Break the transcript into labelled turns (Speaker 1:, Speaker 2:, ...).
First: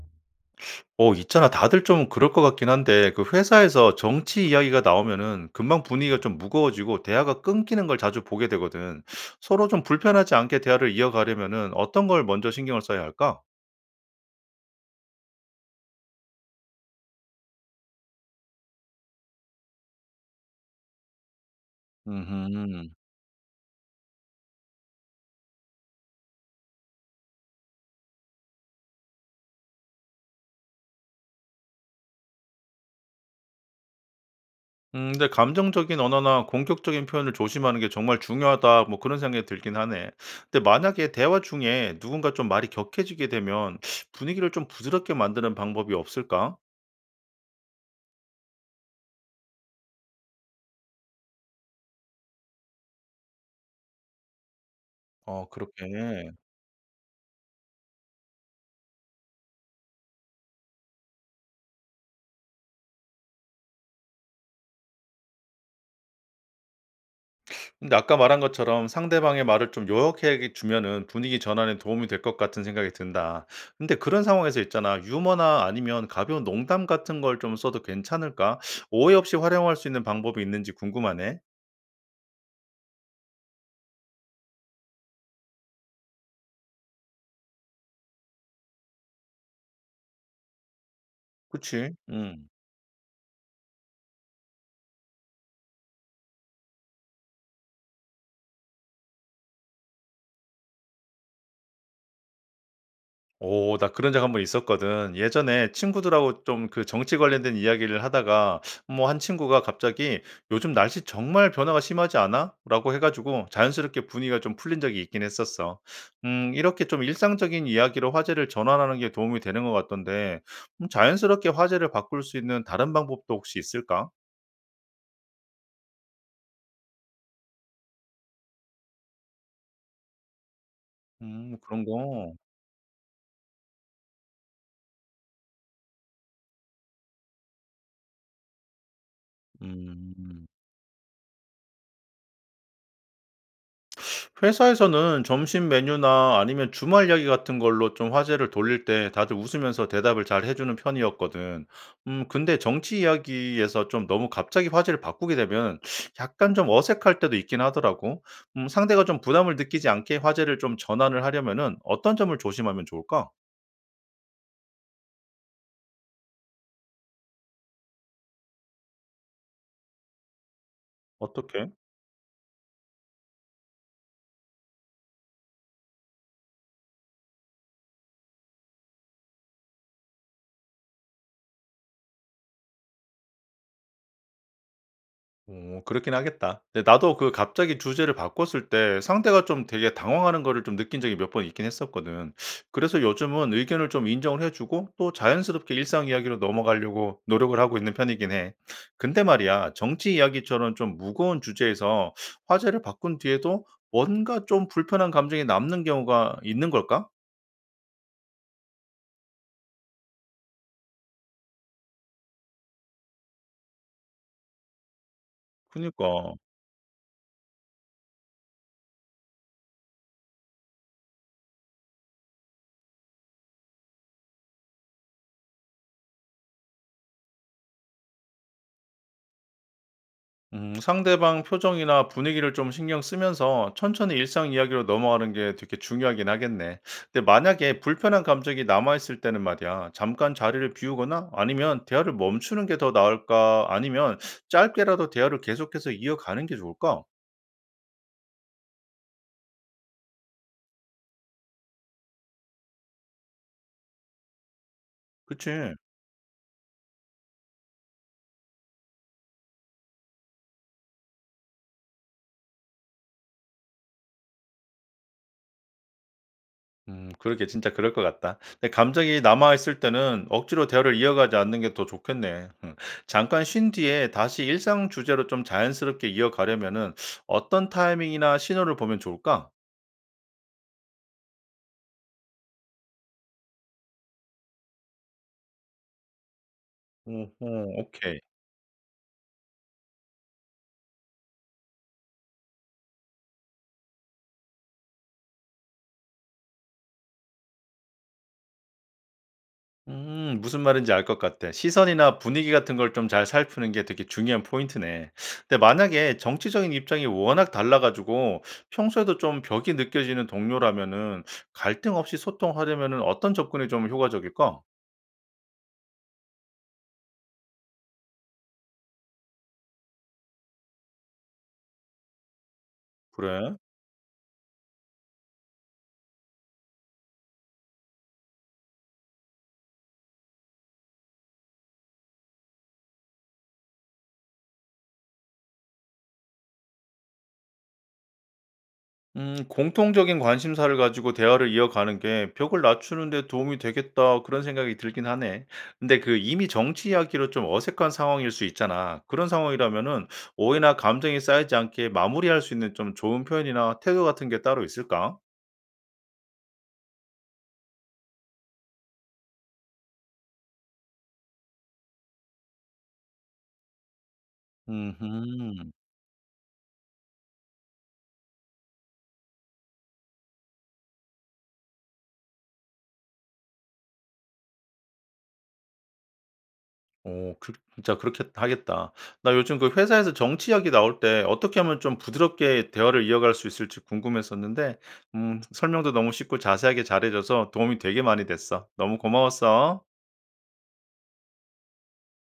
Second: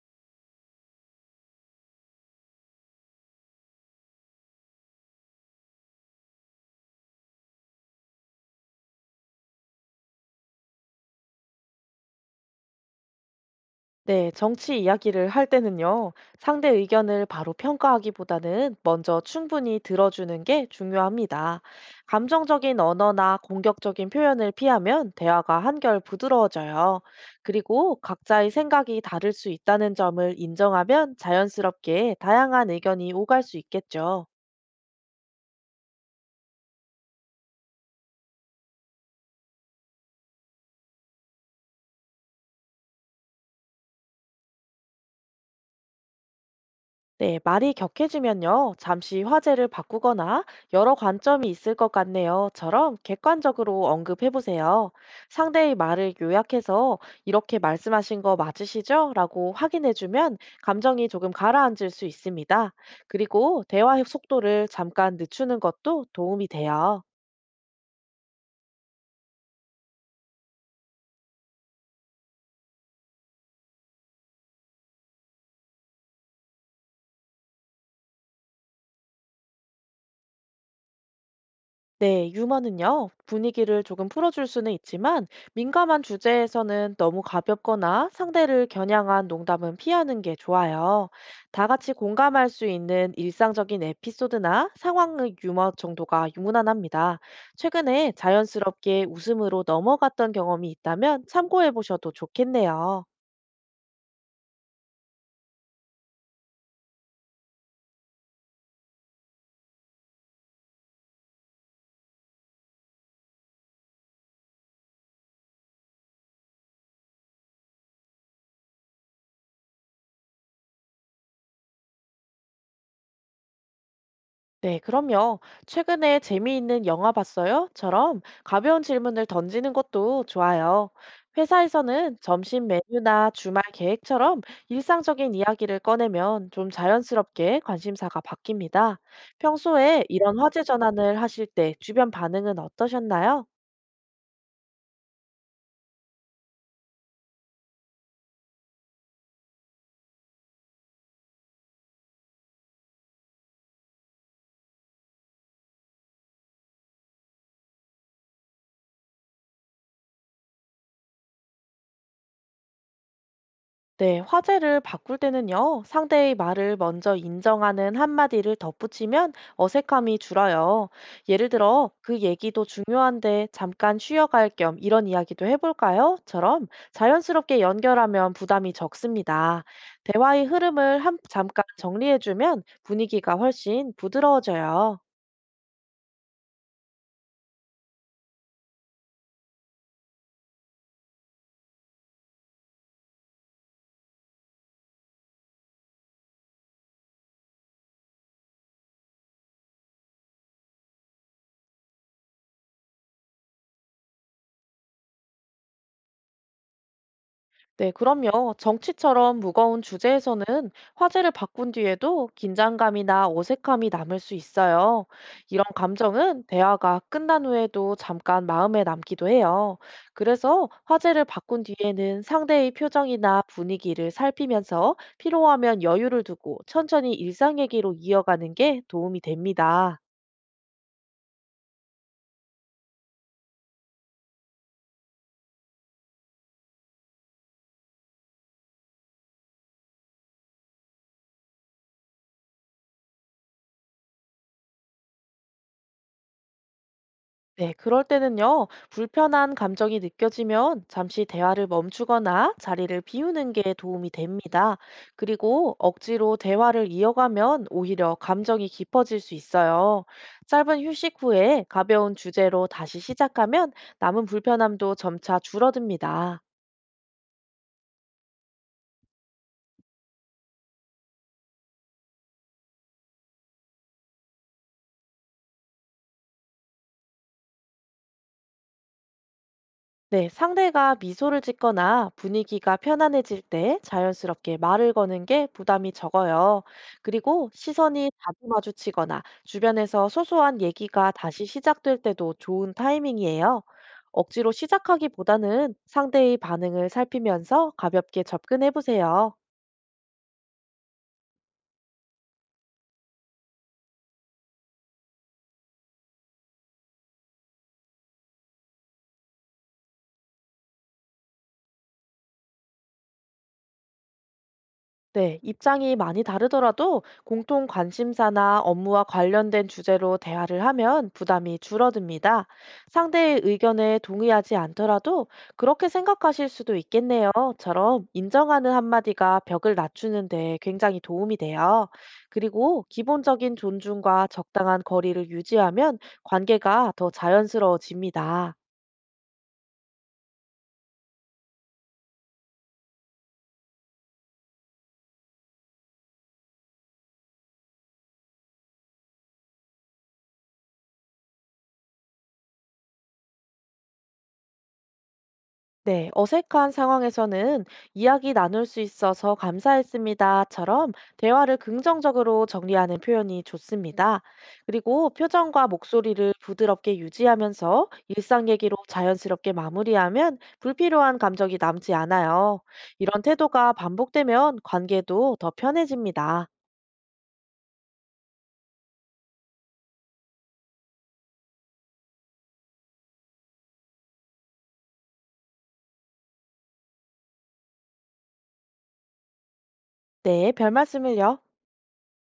Speaker 1: 어 있잖아. 다들 좀 그럴 것 같긴 한데 그 회사에서 정치 이야기가 나오면은 금방 분위기가 좀 무거워지고 대화가 끊기는 걸 자주 보게 되거든. 서로 좀 불편하지 않게 대화를 이어가려면은 어떤 걸 먼저 신경을 써야 할까?
Speaker 2: 네, 정치 이야기를 할 때는요, 상대 의견을 바로 평가하기보다는 먼저 충분히 들어주는 게 중요합니다. 감정적인
Speaker 1: 음.
Speaker 2: 언어나 공격적인 표현을 피하면 대화가 한결 부드러워져요. 그리고 각자의 생각이 다를 수 있다는 점을 인정하면 자연스럽게 다양한 의견이 오갈 수 있겠죠.
Speaker 1: 근데 감정적인 언어나 공격적인 표현을 조심하는 게 정말 중요하다 뭐 그런 생각이 들긴 하네. 근데 만약에 대화 중에 누군가 좀 말이 격해지게 되면 분위기를 좀 부드럽게 만드는 방법이 없을까?
Speaker 2: 네, 말이 격해지면요. 잠시 화제를 바꾸거나 여러 관점이 있을 것 같네요.처럼 객관적으로 언급해 보세요.
Speaker 1: 어
Speaker 2: 상대의
Speaker 1: 그렇게.
Speaker 2: 말을 요약해서 이렇게 말씀하신 거 맞으시죠? 라고 확인해 주면 감정이 조금 가라앉을 수 있습니다. 그리고 대화의 속도를 잠깐 늦추는 것도 도움이 돼요.
Speaker 1: 근데 아까 말한 것처럼 '상대방의 말을 좀 요약해 주면은 분위기 전환에 도움이 될 것 같은 생각이 든다.' 근데 그런 상황에서 있잖아. 유머나 아니면 가벼운 농담 같은 걸 좀 써도 괜찮을까? 오해 없이 활용할 수 있는 방법이 있는지 궁금하네.
Speaker 2: 네, 유머는요, 분위기를 조금 풀어줄 수는 있지만, 민감한 주제에서는 너무 가볍거나 상대를 겨냥한 농담은 피하는 게 좋아요. 다 같이
Speaker 1: 그치? 음.
Speaker 2: 공감할 수 있는 일상적인 에피소드나 상황의 유머 정도가 무난합니다. 최근에 자연스럽게 웃음으로 넘어갔던 경험이 있다면 참고해 보셔도 좋겠네요.
Speaker 1: 오 나 그런 적 한 번 있었거든. 예전에 친구들하고 좀 그 정치 관련된 이야기를 하다가 뭐 한 친구가 갑자기 "요즘 날씨 정말 변화가 심하지 않아?" 라고 해 가지고 자연스럽게 분위기가 좀 풀린 적이 있긴 했었어. 이렇게 좀 일상적인 이야기로 화제를 전환하는 게 도움이 되는 것 같던데 자연스럽게 화제를 바꿀 수 있는 다른 방법도 혹시 있을까?
Speaker 2: 네, 그럼요. 최근에 재미있는 영화 봤어요?처럼 가벼운 질문을 던지는 것도 좋아요.
Speaker 1: 그런
Speaker 2: 회사에서는
Speaker 1: 거.
Speaker 2: 점심 메뉴나 주말 계획처럼 일상적인 이야기를 꺼내면 좀 자연스럽게 관심사가 바뀝니다. 평소에 이런
Speaker 1: 음.
Speaker 2: 화제 전환을 하실 때 주변 반응은 어떠셨나요?
Speaker 1: 회사에서는 점심 메뉴나 아니면 주말 이야기 같은 걸로 좀 화제를 돌릴 때 다들 웃으면서 대답을 잘 해주는 편이었거든. 근데 정치 이야기에서 좀 너무 갑자기 화제를 바꾸게 되면 약간 좀 어색할 때도 있긴 하더라고. 상대가 좀 부담을 느끼지 않게 화제를 좀 전환을 하려면은 어떤 점을 조심하면 좋을까?
Speaker 2: 네, 화제를 바꿀 때는요, 상대의 말을 먼저 인정하는 한마디를 덧붙이면 어색함이 줄어요. 예를
Speaker 1: 어떻게?
Speaker 2: 들어, 그 얘기도 중요한데 잠깐 쉬어갈 겸 이런 이야기도 해볼까요? 처럼 자연스럽게 연결하면 부담이 적습니다. 대화의 흐름을 잠깐 정리해주면 분위기가 훨씬 부드러워져요.
Speaker 1: 어 그렇긴 하겠다. 근데 나도 그 갑자기 주제를 바꿨을 때 상대가 좀 되게 당황하는 거를 좀 느낀 적이 몇 번 있긴 했었거든. 그래서 요즘은 의견을 좀 인정을 해 주고 또 자연스럽게 일상 이야기로 넘어가려고 노력을 하고 있는 편이긴 해. 근데 말이야, 정치 이야기처럼 좀 무거운 주제에서 화제를 바꾼 뒤에도 뭔가 좀 불편한 감정이 남는 경우가 있는 걸까?
Speaker 2: 네, 그럼요. 정치처럼 무거운 주제에서는 화제를 바꾼 뒤에도 긴장감이나 어색함이 남을 수 있어요. 이런
Speaker 1: 그니까.
Speaker 2: 감정은 대화가 끝난 후에도 잠깐 마음에 남기도 해요. 그래서 화제를 바꾼 뒤에는 상대의 표정이나 분위기를 살피면서 필요하면 여유를 두고 천천히 일상 얘기로 이어가는 게 도움이 됩니다.
Speaker 1: 상대방 표정이나 분위기를 좀 신경 쓰면서 천천히 일상 이야기로 넘어가는 게 되게 중요하긴 하겠네. 근데 만약에 불편한 감정이 남아있을 때는 말이야, 잠깐 자리를 비우거나 아니면 대화를 멈추는 게 더 나을까? 아니면 짧게라도 대화를 계속해서 이어가는 게 좋을까?
Speaker 2: 네, 그럴 때는요, 불편한 감정이 느껴지면 잠시 대화를 멈추거나 자리를 비우는 게 도움이 됩니다.
Speaker 1: 그치?
Speaker 2: 그리고 억지로 대화를 이어가면 오히려 감정이 깊어질 수 있어요. 짧은 휴식 후에 가벼운 주제로 다시 시작하면 남은 불편함도 점차 줄어듭니다.
Speaker 1: 그러게 진짜 그럴 것 같다. 근데 감정이 남아 있을 때는 억지로 대화를 이어가지 않는 게 더 좋겠네. 음. 잠깐 쉰 뒤에 다시 일상 주제로 좀 자연스럽게 이어가려면은 어떤 타이밍이나 신호를 보면 좋을까?
Speaker 2: 네, 상대가 미소를 짓거나 분위기가 편안해질 때 자연스럽게 말을 거는 게 부담이 적어요. 그리고
Speaker 1: 오호.
Speaker 2: 시선이
Speaker 1: 오케이.
Speaker 2: 자주 마주치거나 주변에서 소소한 얘기가 다시 시작될 때도 좋은 타이밍이에요. 억지로 시작하기보다는 상대의 반응을 살피면서 가볍게 접근해 보세요.
Speaker 1: 무슨 말인지 알 것 같아. 시선이나 분위기 같은 걸 좀 잘 살피는 게 되게 중요한 포인트네. 근데 만약에 정치적인 입장이 워낙 달라 가지고 평소에도 좀 벽이 느껴지는 동료라면은 갈등 없이 소통하려면은 어떤 접근이 좀 효과적일까?
Speaker 2: 네, 입장이 많이 다르더라도 공통 관심사나 업무와 관련된 주제로 대화를 하면 부담이 줄어듭니다. 상대의
Speaker 1: 그래.
Speaker 2: 의견에 동의하지 않더라도 그렇게 생각하실 수도 있겠네요.처럼 인정하는 한마디가 벽을 낮추는데 굉장히 도움이 돼요. 그리고 기본적인 존중과 적당한 거리를 유지하면 관계가 더 자연스러워집니다.
Speaker 1: 공통적인 관심사를 가지고 대화를 이어가는 게 벽을 낮추는 데 도움이 되겠다 그런 생각이 들긴 하네. 근데 그 이미 정치 이야기로 좀 어색한 상황일 수 있잖아. 그런 상황이라면은 오해나 감정이 쌓이지 않게 마무리할 수 있는 좀 좋은 표현이나 태도 같은 게 따로 있을까?
Speaker 2: 네, 어색한 상황에서는 이야기 나눌 수 있어서 감사했습니다.처럼 대화를 긍정적으로 정리하는 표현이 좋습니다. 그리고 표정과
Speaker 1: 음흠.
Speaker 2: 목소리를 부드럽게 유지하면서 일상 얘기로 자연스럽게 마무리하면 불필요한 감정이 남지 않아요. 이런 태도가 반복되면 관계도 더 편해집니다.
Speaker 1: 어 그 진짜 그렇게 하겠다. 나 요즘 그 회사에서 정치 이야기 나올 때 어떻게 하면 좀 부드럽게 대화를 이어갈 수 있을지 궁금했었는데 설명도 너무 쉽고 자세하게 잘해 줘서 도움이 되게 많이 됐어. 너무 고마웠어.
Speaker 2: 네, 별 말씀을요.